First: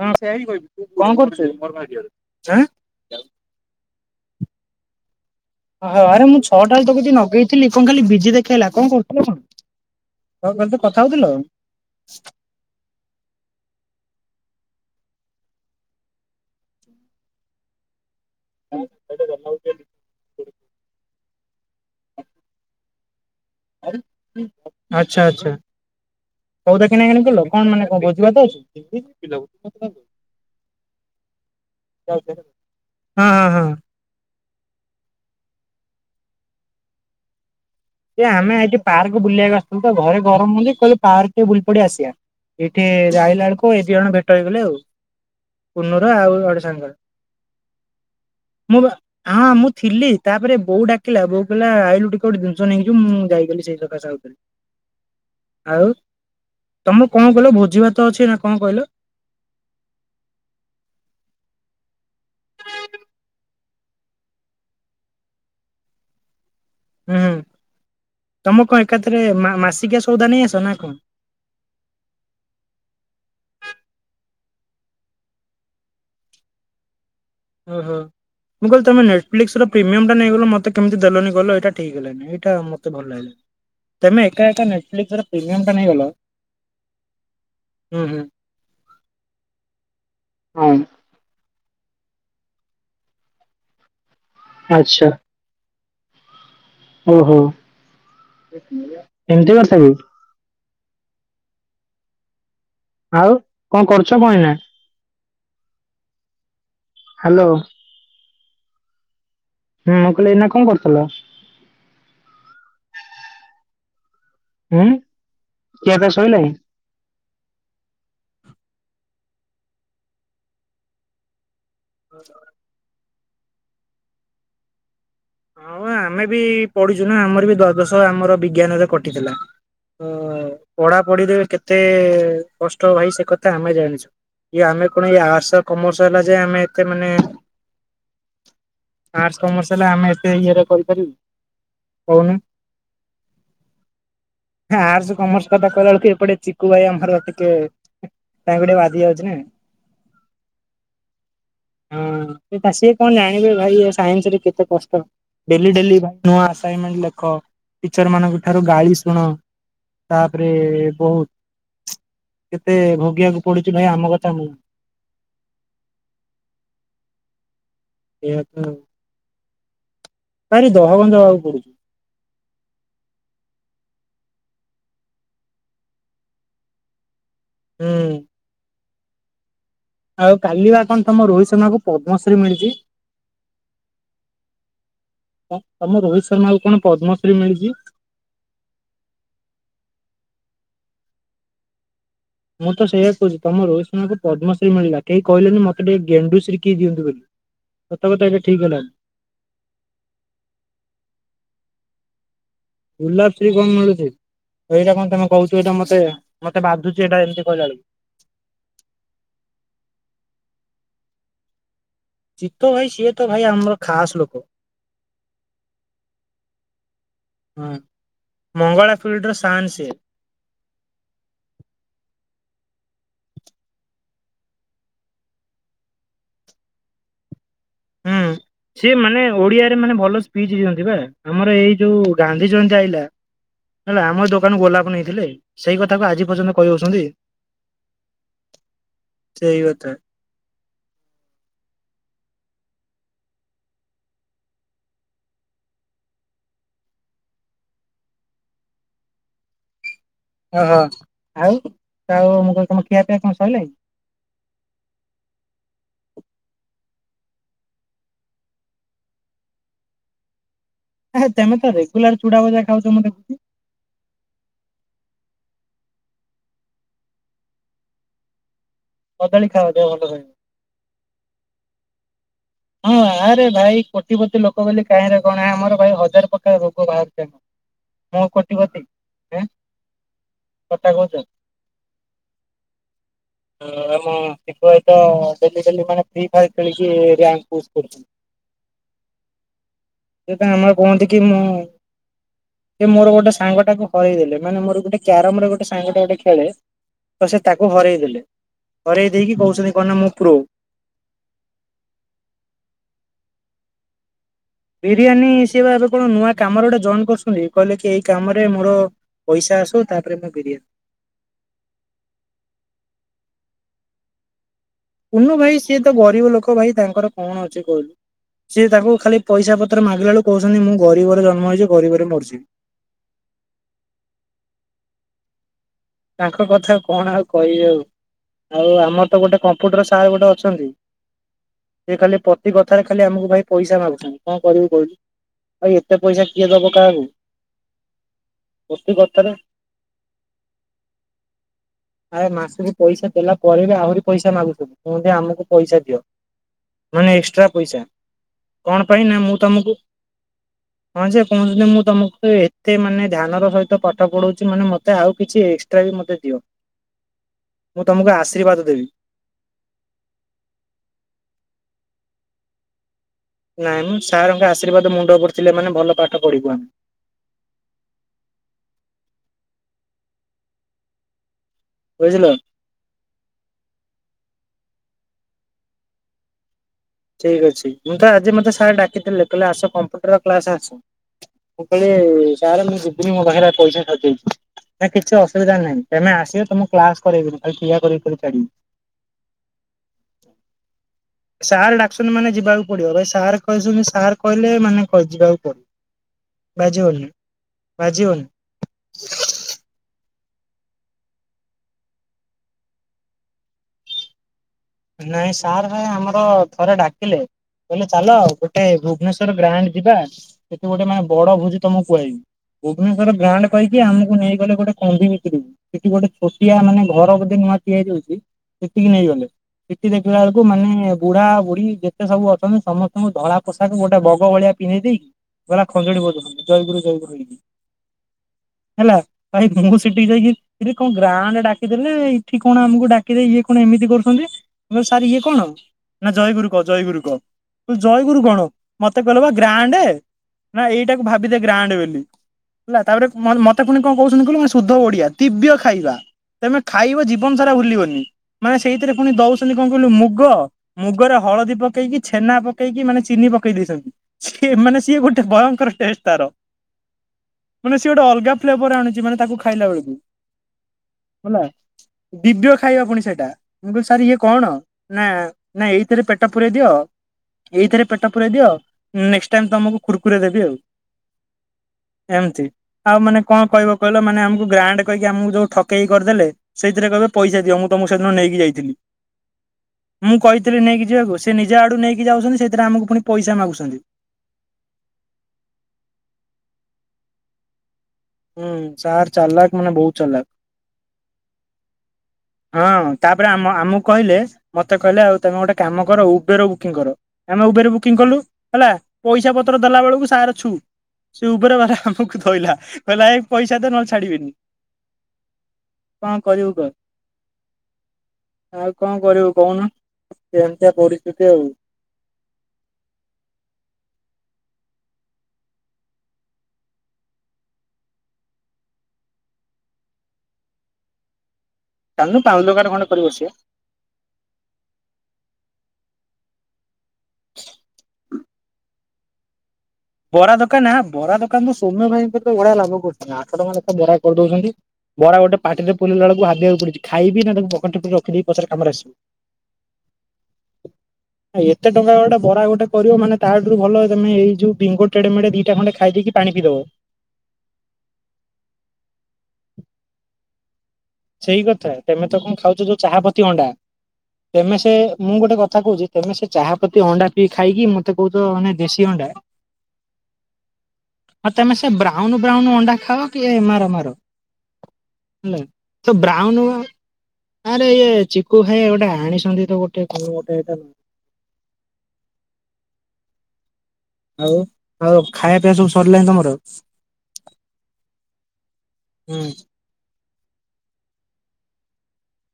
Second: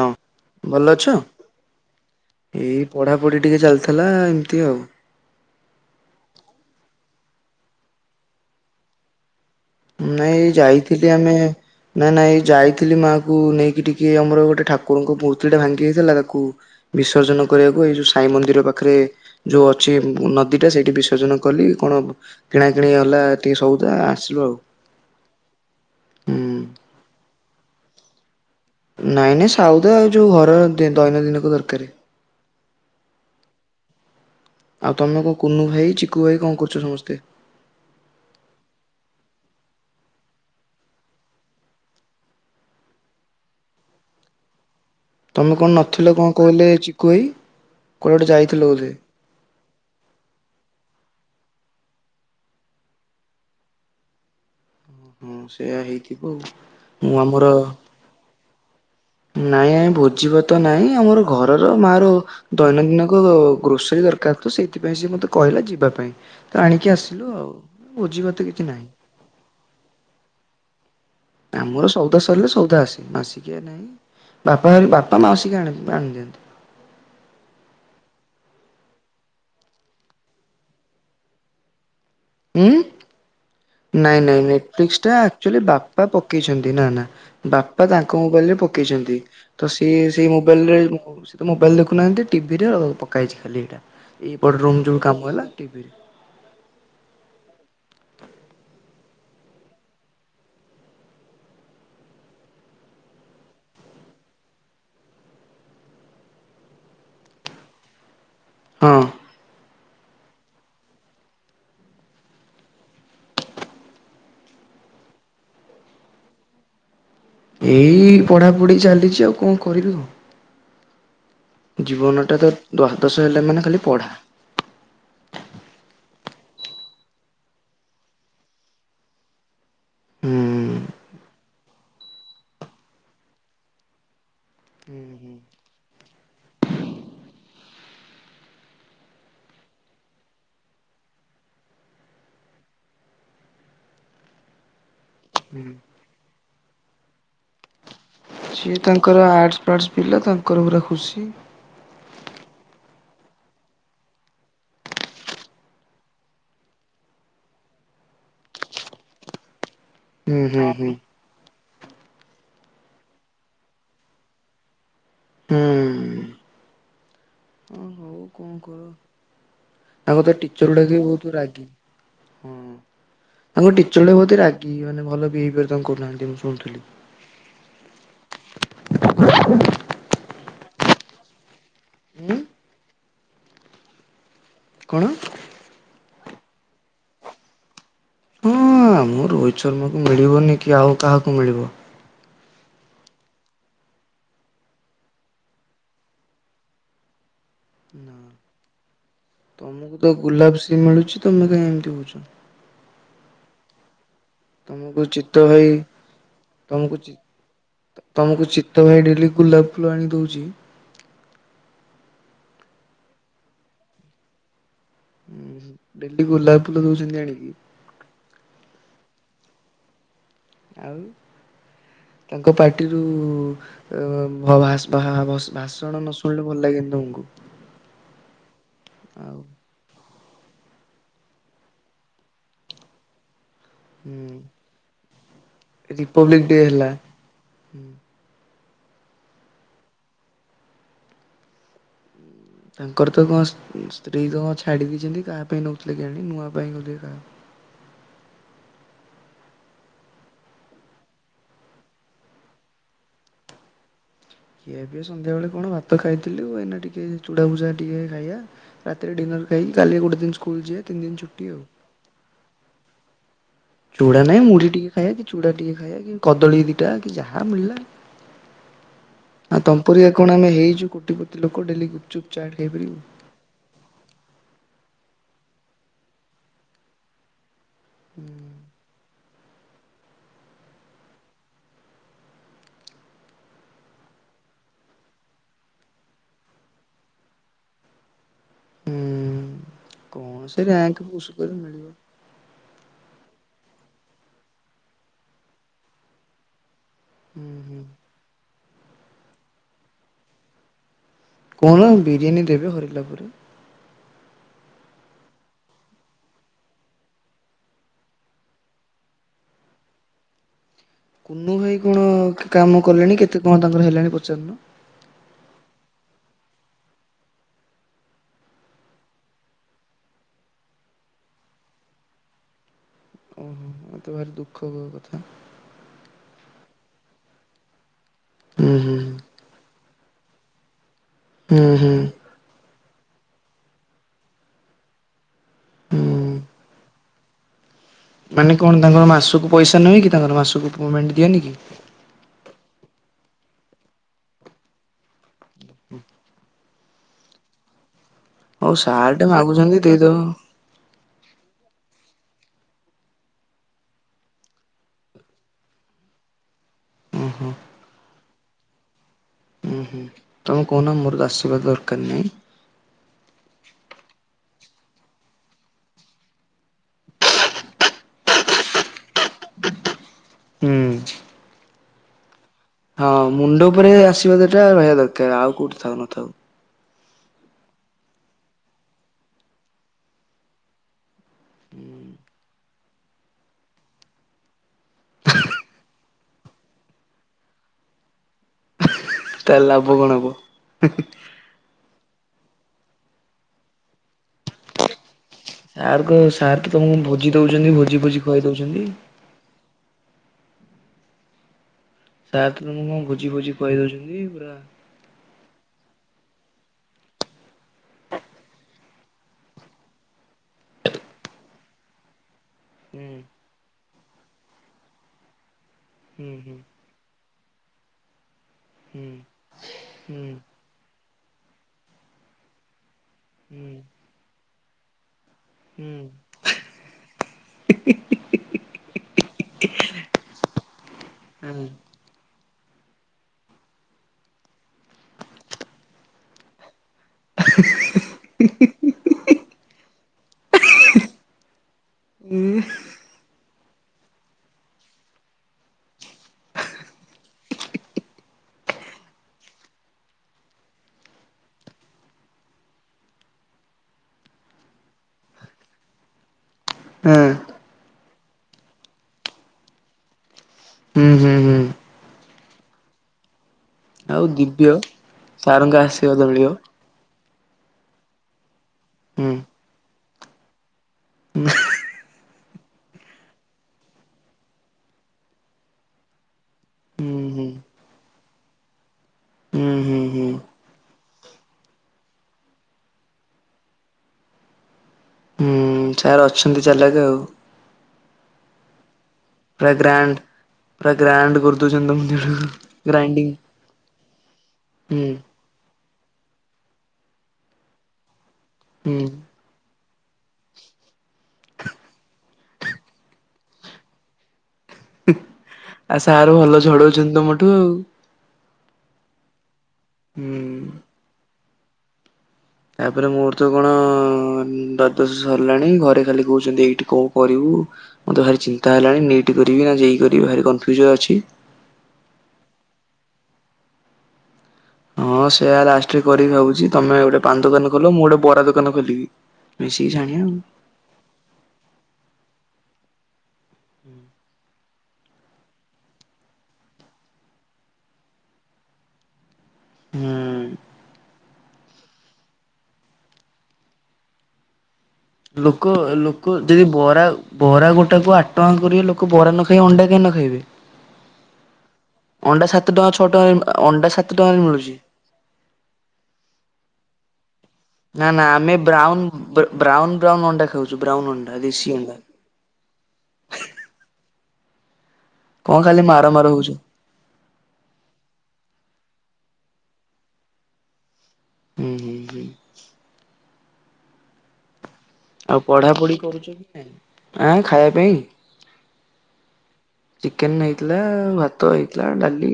ହଁ ସେଇଆ ହିଁ କହିବୁ, ଭଲ ତୁ କଣ କରୁଛୁ? ଆଁ, ପଢ଼ାପଢ଼ି ଟିକେ ଚାଲିଥିଲା ଏମିତି ଆଉ। ହଁ ଆରେ ମୁଁ ଛଅଟା ବେଳେ ତ କତିକି ନଗେଇଥିଲି, କଣ ଖାଲି ବିଜି ଦେଖେଇଲା, କଣ କରଥୁଲ କଣ? ନାଇଁ ଏଇ କଣ କହିଲୁ ତ କଥା ଯାଇଥିଲି ହଉଥିଲ? ଆମେ ନାଇଁ ନାଇଁ ଯାଇଥିଲି ମା କୁ ନେଇକି ଟିକେ ଆମର ଗୋଟେ ଠାକୁରଙ୍କ ମୂର୍ତ୍ତି ଟା ଭାଙ୍ଗି ଯାଇଥିଲା ତାକୁ ବିସର୍ଜନ କରିବାକୁ ଏଇ ଯୋଉ ସାଇ ମନ୍ଦିର ଯୋଉ ପାଖରେ ଯୋଉ ଅଛି ନଦୀ ଟା ସେଇଠି ବିସର୍ଜନ କଲି, କଣ କିଣାକିଣି ହେଲା ଟିକେ ସଉଦା ଆସିଲୁ ଆଉ। ଆଚ୍ଛା, ଆଚ୍ଛା ହୁଁ ସଉଦା କିଣ ଆଣି ଦେଲ କଣ ମାନେ କଣ ଭୋଜିଭାତ ଅଛି? ନାଇଁ, ନାଇଁ ସାଉଦ ଆଉ ଯୋଉ ଘର ଦି-ଦୈନନ୍ଦିନକୁ ଦରକାରେ। ହଁ, ହଁ। ଆଉ ତୋମେ କୁଅ କୁନୁ ଭାଇ ଚିକୁୁ ଭାଇ କଣ କରୁଛ ସମସ୍ତେ? ଏ ଆମେ ଏଠି ପାର୍କ ବୁଲିବାକୁ ଆସିଥିଲୁ ତ ଘରେ ଗରମ ହଉଛି, କହିଲେ ପାର୍କ ଟେ ବୁଲ ପଡି ଆସିବା। ଏଇଠି ଆଇଲା ବେଳକୁ ଏ ଦି ଜଣ ଭେଟ ହେଇଗଲେ ଆଉ। ତୋମେ କଣ କୁନୁର ନଥିଲ କଣ ଆଉ ଗୋଟେ କହିଲେ ସାଙ୍ଗର। ଚିକୁ ଭାଇ, କୁଆଡେ ଗୋଟେ ଯାଇଥିଲ ମୁଁ ବା ବୋଧେ? ହଁ ମୁଁ ଥିଲି ତାପରେ ବୋଉ ଡାକିଲା, ବୋଉ କହିଲା ଆଇଲୁ ଟି କୋଉ ଦିନ ଷ ନେଇକିଯିବୁ ମୁଁ ଯାଇଥିଲି ସେଇ ସକାସେ ଆଉଥିଲି। ହଁ ସେଇୟା ଆଉ ହେଇଥିବ ଆଉ, ତୋମେ ମୁଁ କଣ ଆମର କହିଲ ଭୋଜି ଭାତ ଅଛି ନା କଣ କହିଲ? ନାଇଁ ଆଁ ଭୋଜିିଭାତ ନାଇଁ ଆମର ଘରର ମା ର ଦୈନନ୍ଦିନକ ଗ୍ରୋସରୀ ଦରକାର ତ ସେଇଥିପାଇଁ ସିଏ ମୋତେ କହିଲା ଯିବା ପାଇଁ ତ ଆଣି କି ଆସିଲୁ ଆଉ ଭୋଜିଭାତ କିଛି ନାହିଁ। ରେ ମା-ମାସିକିଆ ସଉଦା ନେଇ ଆସ ନା କଣ? ଆମର ସଉଦା ସରିଲେ ସଉଦା ଆସେ, ମାସିକିଆ ନାହିଁ, ବାପା ବାପା ମାସିକି ଆଣ ଆଣିଦିଅନ୍ତି। ଓହୋ, ମୁଁ କହିଲି ତୋମେ ନେଟପ୍ଲିକସ୍ ର ପ୍ରିମିୟମ୍ ଟା ନେଇ ଗଲ, ମୋତେ କେମିତି ଦେଲନି କହିଲ, ଏଇଟା ଠିକ ହେଲାନି। ଏ ଟା ଉଁ ମୋତେ ଭଲ ଲାଗିଲା। ନାଇଁ ନାଇଁ ନେଟଫ୍ଲିକ୍ସ ଟା ଏକ୍ଟୁଲି ଟା ନେଇଗଲ ବାପା ପକେଇଛନ୍ତି, ନା ନା ବା ପା ହୁଁ ହୁଁ। ତାଙ୍କ ମୋବାଇଲ୍ ରେ ପକେଇଛନ୍ତି, ତ ସିଏ ସେଇ ମୋବାଇଲ୍ ହଁ ରେ [inaudible] ତ ମୋବାଇଲ୍ ଦେଖୁନାହାନ୍ତି, ଟିଭିରେ ଆଉ ପକା ହେଇଛି ଖାଲି ଏଇଟା, ଏଇ ପଟ ରୁମ୍ ଯୋଉ ଆଚ୍ଛା କାମ ହେଲା ଟିଭିରେ ଓହୋ! ଏମିତି କଥା କି? ଆଉ କଣ କରୁଛ କଣ ଏଇନା? ହ୍ୟାଲୋ। ହଁ ହୁଁ, ମୁଁ କହିଲି ଏଇନା କଣ କରୁଥିଲ? ଉଁ, ଖିଆପିଆ ଶୋଇଲାଣି? ଏଇ ପଢାପଢି ଚାଲିଛି ଆଉ କଣ କରିବି ହୋ। ଜୀବନଟା ତ ଦ୍ୱାଦଶ ହେଲା ମାନେ ଖାଲି ପଢ଼ା। ହଁ ଆମେ ବି ପଢୁଛି ନା ଆମର ବି ଦ୍ଵାଦଶ ଆମର ବିଜ୍ଞାନରେ କଟିଥିଲା। ତ ହୁଁ। ପଢାପଢିରେ କେତେ କଷ୍ଟ ଭାଇ ସେ କଥା ଆମେ ଜାଣିଛୁ। ଇଏ ଆମେ ଏ ଆର୍ଟ୍ସ କମର୍ସ ହେଲା ଯେ ଆମେ ଏତେ ମାନେ ଆର୍ଟସ କମର୍ସ ହେଲେ ଆମେ ସେ ଇଏରେ କରିପାରିବୁ କହୁନୁ? ହେ ଆରସ୍ କମର୍ସ କଥା ହୁଁ। କହିଲା ବେଳକୁ ଏପଟେ ଚିକୁୁ ଭାଇ ଆମର ଟିକେ ତାଙ୍କୁ ସିଏ ଟିକେ ବାଧି ଯାଉଛି ତାଙ୍କର ନା। ଆର୍ଟ୍ସ ପାର୍ଟ୍ସ ପିଲା ତାଙ୍କର ପୁରା ଖୁସି। ହଁ ଏ ତା ସିଏ କଣ ଜାଣିବେ ଭାଇ ସାଇନ୍ସ ରେ କେତେ କଷ୍ଟ। ଡେଲି ଡେଲି ନୂଆ ଆସାଇନମେଣ୍ଟ୍ ଲେଖ ଟିଚରମାନଙ୍କଠାରୁ ଗାଳି ଶୁଣ। ହୁଁ ହୁଁ ତାପରେ-ଏ-ଏ-ଏ ହୁଁ ବହୁତ୍, କେତେ ଭୋଗିବାକୁ ପଡୁଛି ଭାଇ ଆମ କଥା ମୁଁ। ହୁଁ। ସେଇଆ ତ ଓହୋଃ। ଆଉ ତୋ ଭାରି ଟିଚରଗୁଡାକ ବି ଦହଗଞ୍ଜ ବହୁତ୍ ହବାକୁ ରାଗି। ପଡୁଛି। ତାଙ୍କ ଟିଚରଗୁଡା ବହୁତ ରାଗି ମାନେ ଭଲ ବିହେଭିୟର ଜମା କରୁନାହାନ୍ତି ମୁଁ ଶୁଣୁଥୁଲି। ହୁଁ। ଆଉ କାଲି ବା କଣ ତମ ରୋହିତ ଶର୍ମାଙ୍କୁ ଉଁ ପଦ୍ମଶ୍ରୀ ମିଳିଛି? କଣ? ତମ ରୋହିତ ଶର୍ମାକୁ କଣ ପଦ୍ମଶ୍ରୀ ମିଳିଛି। ହଁ ଆମ ରୋହିତ ଶର୍ମାକୁ ମିଳିବନି କି ଆଉ କାହାକୁ ମିଳିବ? ମୁଁ ତ ସେଇଆ କହୁଛି ତମ ରୋହିତ ଶର୍ମାକୁ ପଦ୍ମଶ୍ରୀ ମିଳିଲା କେହି କହିଲେନି ମୋତେ ଟିକେ ଗେଣ୍ଡୁଶ୍ରୀ କିଏ ଦିଅନ୍ତୁ ବୋଲି। ସତ ନା କଥା ଏଇଟା ଠିକ ହେଲାନି। ତମକୁ ତ ଗୁଲାପଶ୍ରୀ ମିଳୁଛି ତମେ କାଇଁ ଏମିତି ହଉଛ? ଗୁଲାପଶ୍ରୀ କଣ ମିଳୁଛି, ଏଇଟା ତମକୁ କଣ ତମେ ଚିତ୍ତ କହୁଛ ଭାଇ ଏଇଟା ମତେ, ମତେ ବାଧୁଛି ଏଇଟା ଏମତି କହିଲାଳକୁ। ତୁମକୁ ଚିତ୍ତ ଭାଇ ଡେଲି ଗୁଲାପ ଫୁଲ ଆଣି ଦେଉଛି। ଚିତ୍ତ ଭାଇ ସିଏ ତ ଭାଇ ଆମର ଖାସ୍ ଲୋକ। ହୁଁ ହୁଁ, ଡେଲି ଗୋଲାପ ଫୁଲ ଦଉଛନ୍ତି ଆଣିକି। ହଁ, ମଙ୍ଗଳା ଫିଲ୍ଡର ସାନ୍ ସେ। ଆଉ ତାଙ୍କ ପାଟିରୁ ଉ-ଉ-ଉ ଭ ଭାଷ୍ ଭା ଭଷ୍ ଭାଷଣ ନ ଶୁଣିଲେ ଭଲ ଲାଗେନି ତମକୁ? ହୁଁ। ସିଏ ମାନେ ଆଉ ଓଡିଆରେ ମାନେ ଭଲ ସ୍ପିଚ ଦିଅନ୍ତି ପା ଆମର ଏଇ ଯୋଉ ଗାନ୍ଧୀ ଜୟନ୍ତୀ ଆଇଲା। ହେଲା ହୁଁ ଆମ ଦୋକାନୁ ଗୋଲାପ ନେଇଥିଲେ ସେଇ କଥାକୁ ଆଜି ରିପବ୍ଲିକ ପର୍ଯ୍ୟନ୍ତ ଡେ କହି ହେଲା। ହଉଛନ୍ତି। ସେଇ କଥା। ତାଙ୍କର ତ କଣ ସ୍ତ୍ରୀ ତ କଣ ଛାଡି ଦେଇଛନ୍ତି, କାହା ପାଇଁ ନଉଥିଲେ କେଜାଣି ନୂଆ ପାଇଁ ବୋଧେ କାହା। ଓହୋଃ, ଆଉ ଆଉ ମୁଁ କହିଲି ତମ ଖିଆପିଆ କଣ ସଇଲାଣି? କେବେ ସନ୍ଧ୍ୟାବେଳେ କଣ ଭାତ ଖାଇଥିଲୁ ଏଇନା ଟିକେ ଚୁଡ଼ା ଭୁଜା ଟିକେ ଖାଇବା। ରାତିରେ ଡିନର୍ ଖାଇ କାଲି ଗୋଟେ ଦିନ ସ୍କୁଲ ଯିଏ। ଆଉ ତମେ କଣ ରେଗୁଲାର ଚୁଡାଭଜା ଖାଉଛ ମୁଁ ଦେଖୁଛି। ଚୁଡ଼ା ନାଇଁ ମୁଢି ଟିକେ ଖାଇବା କି ଚୁଡ଼ା ଟିକେ ଖାଇବା କି କଦଳୀ ଦିଟା କି ଯାହା ମିଳିଲା। କଦଳୀ ଆ ଖାଅ ତମ ଦେହ ଭଲ ପରିଆ ରହିବ। କଣ ଆମେ ହେଇଛୁ କୋଟିପତି ଲୋକ ଡେଲି ଗୁପଚୁପ୍ ଚାଟ୍। ହଁ ଖାଇପାରିବୁ। ଆରେ ଭାଇ କୋଟିପତି ଲୋକ ବୋଲି କାହିଁରେ କଣ ଆମର ଭାଇ ହଜାର ପ୍ରକାର ରୋଗ ବାହାରୁଚି ଆଜ୍ଞା ମୁଁ ହୁଁ କଣ କୋଟିପତି ସତ କହୁଚ? ଆମ ଶିଖୁ ଭାଇ ତ ଡେଲି ଡେଲି ମାନେ ଫିଇ ପାଇବ୍ ଖେଳିକି ରୟାଙ୍କ ପୋଷ୍ଟ କରୁଚନ୍ତି। ହୁଁ। କଣ ସେ ତା ସେ ମାମାଙ୍କୁ ରାଙ୍କ କୁହନ୍ତି କି ପୁସ୍ ମୁଁ କରି ମିଳିବ। ସେ ମୋର ଗୋଟେ ସାଙ୍ଗଟାକୁ ହରେଇ ଦେଲେ ମାନେ ମୋର ଗୋଟେ କ୍ୟାରମର ଗୋଟେ ସାଙ୍ଗଟା ଗୋଟେ ଖେଳେ। ତ ସେ ହୁଁ ତାକୁ ହୁଁ ହରେଇ ଦେଲେ, ହରେଇ ଦେଇକି କହୁଛନ୍ତି କଣ ନା ମୁଁ ପ୍ରୋ। କହୁନ ବିରିୟାନୀ ଦେବେ ହରିଲା ପରେ। ବିରିୟାନୀ ସିଏ ଏବେ କଣ ନୂଆ କାମରେ ଗୋଟେ ଜଏନ୍ କରିଛନ୍ତି କହିଲେ କି ଏଇ କାମରେ ମୋର ପଇସା ଆସୁ ତାପରେ ମୁଁ ବିରିୟାନୀ। କୁନୁ ଭାଇ କଣ କାମ କଲେଣି କେତେ କଣ ତାଙ୍କର ହେଲାଣି ପଚାରୁନ। କୁନୁ ଭାଇ ସିଏ ତ ଗରିବ ଲୋକ ଭାଇ ତାଙ୍କର କଣ ଅଛି କୁହନି? ସିଏ ତାଙ୍କୁ ଖାଲି ପଇସା ପତ୍ର ମାଗିଲା ବେଳକୁ କହୁଛନ୍ତି ମୁଁ ଗରିବରେ ଜନ୍ମ ହେଇଛି ଗରିବରେ ମରିଯିବି। ହଁ ତ ଭାରି ଦୁଃଖ କଥା। ତାଙ୍କ କଥା କଣ ଆଉ କହିବି ଆଉ। ହୁଁ ଆଉ ହୁଁ ଆମର ତ ଗୋଟେ କ କମ୍ପ୍ୟୁଟର ସାର୍ ଗୋଟେ ଅଛନ୍ତି। ହୁଁ ହୁଁ ସେ [unintelligible] ପ୍ରତି କଥାରେ ଖାଲି ଆମକୁ ଭାଇ ପଇସା ମାଗୁଛନ୍ତି। କଣ କରିବୁ କହିଲୁ? ଭାଇ ଏତେ ପଇସା ହୁଁ। କିଏ ଦବ କାହାକୁ? ମାନେ କଣ ପ୍ରତି ତାଙ୍କର କଥାରେ ମାସକୁ ପଇସା ନୁହେଁ କି? ତାଙ୍କର ମାସକୁ ପେମେଣ୍ଟ ଦିଅନି କି? ଆରେ ମାସକୁ ପଇସା ଦେଲା ପରେ ବି ଆହୁରି ପଇସା ମାଗୁଛନ୍ତି। କହୁଛନ୍ତି ଆମକୁ ପଇସା ଦିଅ। ମାନେ ଏକ୍ସଟ୍ରା ପଇସା। ହଉ କଣ ପାଇଁ ସାର୍ ନା ଟେ ମୁଁ ତମକୁ ମାଗୁଛନ୍ତି ଦେଇଦବ ହଁ ଯେ କୁହୁଚନ୍ତି ମୁଁ ତମକୁ ଏତେ ମାନେ ଧ୍ୟାନର ସହିତ ପାଠ ପଢଉଛି ମାନେ ମତେ ଆଉ କିଛି ଏକ୍ସଟ୍ରା ବି ମେତେ ଦିଅ ଓହୋ ମୁଁ ତମକୁ ଆଶୀର୍ବାଦ ଦେବି। ଉଁ-ହୁଁ, ତୁମେ କହୁନ ମୋର ଆଶୀର୍ବାଦ ଦରକାର ନାହିଁ। ନାଇଁ ମ ସାରଙ୍କ ଆଶୀର୍ବାଦ ମୁଣ୍ଡ ଉପରେ ଥିଲେ ମାନେ ଭଲ ପାଠ ପଢିବୁ ଆମେ। ହୁଁ। ବୁଝିଲ। ହଁ ମୁଣ୍ଡ ଉପରେ ଆଶୀର୍ବାଦ ଟା ରହିବା ଦରକାର ଆଉ କୋଉଠି ଥାଉ ନଥାଉ। ଠିକ୍ ଅଛି। ମୁଁ ତ ଆଜି ମତେ ସାର୍ ଡାକି କହିଲେ ଆସ କମ୍ପ୍ୟୁଟର କ୍ଲାସ୍ ଆସ। ମୁଁ କହିଲି ସାରେ ମୁଁ ଯିବିନି ମୋ ପାଖରେ ପଇସା ସରି ଯାଇଚି। ନାଇଁ କିଛି ଅସୁବିଧା ନାହିଁ। ତମେ ଆସିଲେ ତମକୁ କ୍ଲାସ କରେଇବିନି, ଖାଲି ଠିଆ କରେଇ କି ଛାଡିବି। ତାହେଲେ ଲାଭ କଣ ହବ? ସାର୍ ଡାକିଚନ୍ତି ମାନେ ଯିବାକୁ ପଡିବ। ଭାଇ ସାର୍ କହିଚନ୍ତି ସାର୍ କହିଲେ ମାନେ ଯିବାକୁ ପଡିବ। ସାର୍ କ ସାର୍ ତ ତୁମକୁ ବାଜିବନି ଭୋଜି ଦେଉଚନ୍ତି, ଭୋଜି ଭୋଜି ବାଜିବନି। ଖୁଆଇ ଦଉଚନ୍ତି। ସାର୍ ତ ତମକୁ କଣ ଭୋଜି ଭୋଜି ଖୁଆଇ ଦେଉଚନ୍ତି ପୁରା ନାଇଁ ସାର୍ ଭାଇ ଆମର ଥରେ ଡାକିଲେ। କହିଲେ ଚାଲ ଗୋଟେ ଭୁବନେଶ୍ୱର ଗ୍ରାଣ୍ଡ ଯିବା। ସେଠୁ ଗୋଟେ ମାନେ ବଡ଼ ଭୋଜି ତମକୁ ଖୁଆଇବି। ହୁଁ। ଭୁବନେଶ୍ୱର ଗ୍ରାଣ୍ଡ କହିକି ଆମକୁ ନେଇଗଲେ ଗୋଟେ କନ୍ଧି ଭିତରକୁ। ସେଠି ଗୋଟେ ଛୋଟିଆ ମାନେ ଘର ବୋଧେ ନୂଆ ତିଆରି ହେଉଚି ସେଠିକି ନେଇଗଲେ। ସେଠି ଦେଖିଲା ବେଳକୁ ମାନେ ବୁଢା, ବୁଢ଼ୀ ଯେତେ ସବୁ ଅଛନ୍ତି ସମସ୍ତଙ୍କୁ ଧଳା ପୋଷାକ ଗୋଟେ ବଗ ଭଳିଆ ପିନ୍ଧେଇ ଦେଇକି ଗଲା ଖଞ୍ଜଣି ବଜଉଛନ୍ତି ଜୟଗୁରୁ-ଜୟଗୁରୁ ହେଇକି ହେଲା। ଭାଇ ମୁଁ ସେଠିକି ଯାଇକି କିରେ କଣ ଗ୍ରାଣ୍ଡ ଡାକିଥିଲେ, ଏଠି କଣ ଆମକୁ ଡାକି ଦେଇକି ଇଏ କଣ ଏମିତି କରୁଛନ୍ତି? ମୁଁ କହିଲି ସାର୍ ଇଏ କଣ? ନା ଜୟ ଗୁରୁ କହ ଜୟ ଗୁରୁ କହ। ଜୟ ଗୁରୁ କଣ ମତେ କହିଲେ ପା ଗ୍ରାଣ୍ଡ। ନା ଏଇଟାକୁ ଭାବି ଦେ ଗ୍ରାଣ୍ଡ ବୋଲି। ହେଲା ତାପରେ ମତେ ପୁଣି କଣ କହୁଛନ୍ତି କହିଲୁ? ଶୁଦ୍ଧ ଓଡ଼ିଆ ଦିବ୍ୟ ଖାଇବା। ତମେ ଖାଇବ ଜୀବନ ସାରା ଭୁଲିବନି। ମାନେ ସେଇଥିରେ ପୁଣି ଦଉ ଖାଲି କଣ କହିଲୁ ମୁଗ, ମୁଗ ରେ ହଳଦୀ ପକେଇକି ଛେନା ପକେଇକି ମାନେ ଚିନି ପକେଇ ଦେଇଛନ୍ତି। ସିଏ ମାନେ ସିଏ ଗୋଟେ ଭୟଙ୍କର ଟେଷ୍ଟ ତାର। ହଁ। ମାନେ ସିଏ ଗୋଟେ ଅଲଗା ଫ୍ଲେଭର ଆଣୁଛି ମାନେ ତାକୁ ଖାଇଲା ବେଳକୁ। ହେଲା ହୁଁ-ହୁଁ-ହୁଁ। ଦିବ୍ୟ ଖାଇବା ପୁଣି ସେଇଟା। ମୁଁ କହିଲି ସାର୍ ଇଏ ଆଉ କଣ? ଦିବ୍ୟ ନା ନା ସାରଙ୍କ ଏଇଥିରେ ଆଶୀର୍ବାଦ ପେଟ ପୂରଇ ମିଳିବ। ଦିଅ। ଏଇଥିରେ ପେଟ ପୂରାଇ ଦିଅ। ହୁଁ ନେକ୍ସଟ ଟାଇମ ତମକୁ କୁର୍ କୁରେ ଦେବି ଆଉ। ଏମତି। ଆଉ ମାନେ କଣ କହିବ କହିଲ ମାନେ ଆମକୁ ଗ୍ରାଣ୍ଡ କହିକି ଆମକୁ ଯୋଉ ଠକେଇ କରିଦେଲେ ସେଇଥିରେ କହିବେ ହୁଁ ପଇସା ହୁଁ ଦିଅ, ମୁଁ ତମକୁ ସେଦିନ ନେଇକି ଯାଇଥିଲି। ହୁଁ ହୁଁ ମୁଁ ହୁଁ କହିଥିଲି ନେଇକି ଯିବାକୁ, ସେ ନିଜେ ଆଡୁ ନେଇକି ଯାଉଛନ୍ତି ସେଥିରେ ଆମକୁ ପୁଣି ପଇସା ମାଗୁସନ୍ତି। ହୁଁ ସାର୍ ଅଛନ୍ତି ଚାଲକ୍ ଆଉ। ହୁଁ ସାର୍ ଚାଲାକ୍ ମାନେ ପୁରା ବହୁତ ଗ୍ରାଣ୍ଡ ଚାଲାକ୍। ପୁରା ଗ୍ରାଣ୍ଡ କରୁଦଉଛନ୍ତି ତମ ଦୁଇ ଜଣ କୁ। ହଁ। ତାପରେ ଆମ ଆମକୁ କହିଲେ ମତେ କହିଲେ ହୁଁ ଆଉ ତମେ ଗୋଟେ କାମ କର ଉବେର ବୁକିଂ କର। ଆମେ ଉବେର ବୁକିଂ କଲୁ ହେଲା ହୁଁ ପଇସା ପ ପତ୍ର ଦେଲା ବେଳକୁ ସାର୍ ଛୁ ସେ ଉପରେ ବାଲା ଆମକୁ ଧଇଲା କହିଲା ଏଇ ପଇସା ଦେ ନହେଲେ ଛାଡିବିନି। ଆଉ କଣ ସାର୍ କରିବୁ ଭଲ କହ ଝଡଉଛନ୍ତି ତମଠୁ ଆଉ। ଆଉ କଣ କରିବୁ କହୁନ ହୁଁ। ଏମିତିଆ ପରିସ୍ଥିତି ଆଉ। ତାପରେ ମୋର ତ କଣ ଦ୍ୱାଦଶ ସରିଲାଣି ଘରେ ଖାଲି କହୁଚନ୍ତି ଏଇଠି ଙ୍କ କରିବୁ। ମୋତେ ଭାରି ଚିନ୍ତା ହେଲାଣି ନିଇଟ୍ କରିବି ନା ଯେଇ କରିବି ଭାରି କନଫ୍ୟୁଜ୍ ରେ ଅଛି। ଚାଲୁନୁ ପାନ ଦୋକାନ ଖଣ୍ଡେ କରିିକି ବସିବା। ହଁ ସେୟା ଲାଷ୍ଟରେ କରିବି ଭାବୁଛି ତମେ ଗୋଟେ ପାନ ଦୋକାନ ଖୋଲ ମୁଁ ଗୋଟେ ବରା ଦୋକାନ ଖୋଲିବି। ମିଶିକି ଛାଣିବା ଆଉ। ବରା ଦୋକାନ ହେ ବରା ଦୋକାନ ତ ସୌମ୍ୟ ଭାଇଙ୍କ ତ ବଢଆ ଲାଭ କରୁଛନ୍ତି ଆଠ ଟଙ୍କା ଲେଖା ଏ ବରା କରିଦଉଚନ୍ତି। ବରା, ଗୋଟେ ପାଟିଟେ ପୁରିଇଲା ବେଳକୁ ଭାବିବାକୁ ପଡୁଚି ଖାଇବି ନା ତାକୁ ପକେଟେ ରେ ରଖଦେଇ ପଛରେ କାମରେ ଆସିବ। ହୁଁ ଏତେ ଟଙ୍କା ଗୋଟେ ବରା ଗୋଟେ କରିବ ମାନେ ତାଠୁ ଭଲ ତମେ ଏଇ ଯୋଉ ବିଙ୍ଗ ଲୋକ ଲୋକ ଯଦି ବରା ବରା ଗୋଟାକୁ ଆଠ ଟଙ୍କା କରିବେ ଲୋକ ବରା ନ ଖାଇକି ଅଣ୍ଡା କାଇଁ ନ ଖାଇବେ। ସେଇ କଥା ତମେ ତ କଣ ଅଣ୍ଡା ସାତ ଖାଉଚ ଯୋଉ ଟଙ୍କା ଛଅ ଟଙ୍କା ଚାହାପତି ଅଣ୍ଡା ସାତ ଟଙ୍କାରେ ତମେ ସେ ମିଳୁଛି। ମୁଁ ଗୋଟେ କଥା କହୁଚି ତମେ ସେ ଚାହାପତି ଅଣ୍ଡା ପିଇ ଖାଇକି ନା କହୁଛ ନା ମାନେ ଆମେ ଦେଶୀ ବ୍ରାଉ ଅଣ୍ଡା। ବ୍ରାଉନ ବ୍ରାଉ ଅଣ୍ଡା ଖାଉଚୁ ବ୍ରାଉନ ଆଉ ଅଣ୍ଡା ତମେ ସେ ଦେଶୀ ଅଣ୍ଡା। ବ୍ରାଉନ ବ୍ରାଉନ ଅଣ୍ଡା ଖାଅ କିଏ ମାର ମାର ହେଲ। କଣ ଖାଲି ମାର ମାର ହୋଉଚୁ। ଆରେ ଇଏ ଚିକୁୁ ଭାଇ ଗୋଟେ ଆଣିଛନ୍ତି ତ ଗୋଟେ କଣ ଗୋଟେ ଏଇଟାଁ। ହୁଁ ହୁଁ ହୁଁ ଆଉ ଆଉ ଖାଇବା ପିଇବା ସବୁ ପଢାପଢି ସରିଲାଣି କରୁଛ ତମର? କି ନାଇଁ? ଆଁ ଖାଇବା ପାଇଁ ହୁଁ ଚିକେନ୍ ହେଇଥିଲା ଭାତ ହେଇଥିଲା ଡାଲି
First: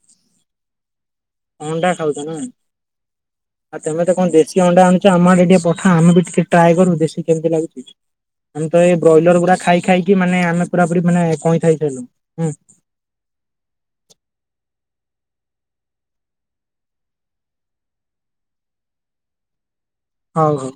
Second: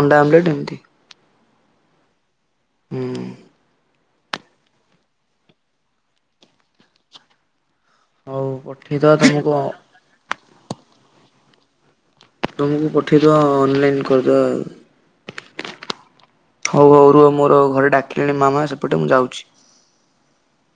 ଅଣ୍ଡା ଆମେଲେଟ୍ ଏମିତି। ଅଣ୍ଡା ଖାଉଚ ନା ହୁଁ ଆଉ ତମେ ତ କଣ ଦେସି କି ଅଣ୍ଡା ଆଣୁଚୁ ଆମ ଆଡେ ଟିକେ ପଠାଆ ଆମେ ବି ଟିକେ ଟ୍ରାଏ କରୁ ଦେଖି କେମିତି ଲାଗୁଚି। ହଉ ଆମେ ତ ଏଇ ପଠେଇଦବା ବ୍ରଏଲର ତମକୁ ଗୁଡା ଖାଇ ଖାଇକି ମାନେ ଆମେ ପୁରା ପୁରି ମାନେ କଇଥାଇ ହେଇସାଇଲୁୁଣୁ। ପଠେଇଦବା ଅନଲାଇନ୍ କରିଦବା ଆଉ। ହୋଉ ହୋଉ ରୁହ ମୋର ଘରେ ଡାକିଲେଣି ମାମା ସେପଟେ ମୁଁ ଯାଉଚି। ହଉ ହଉ।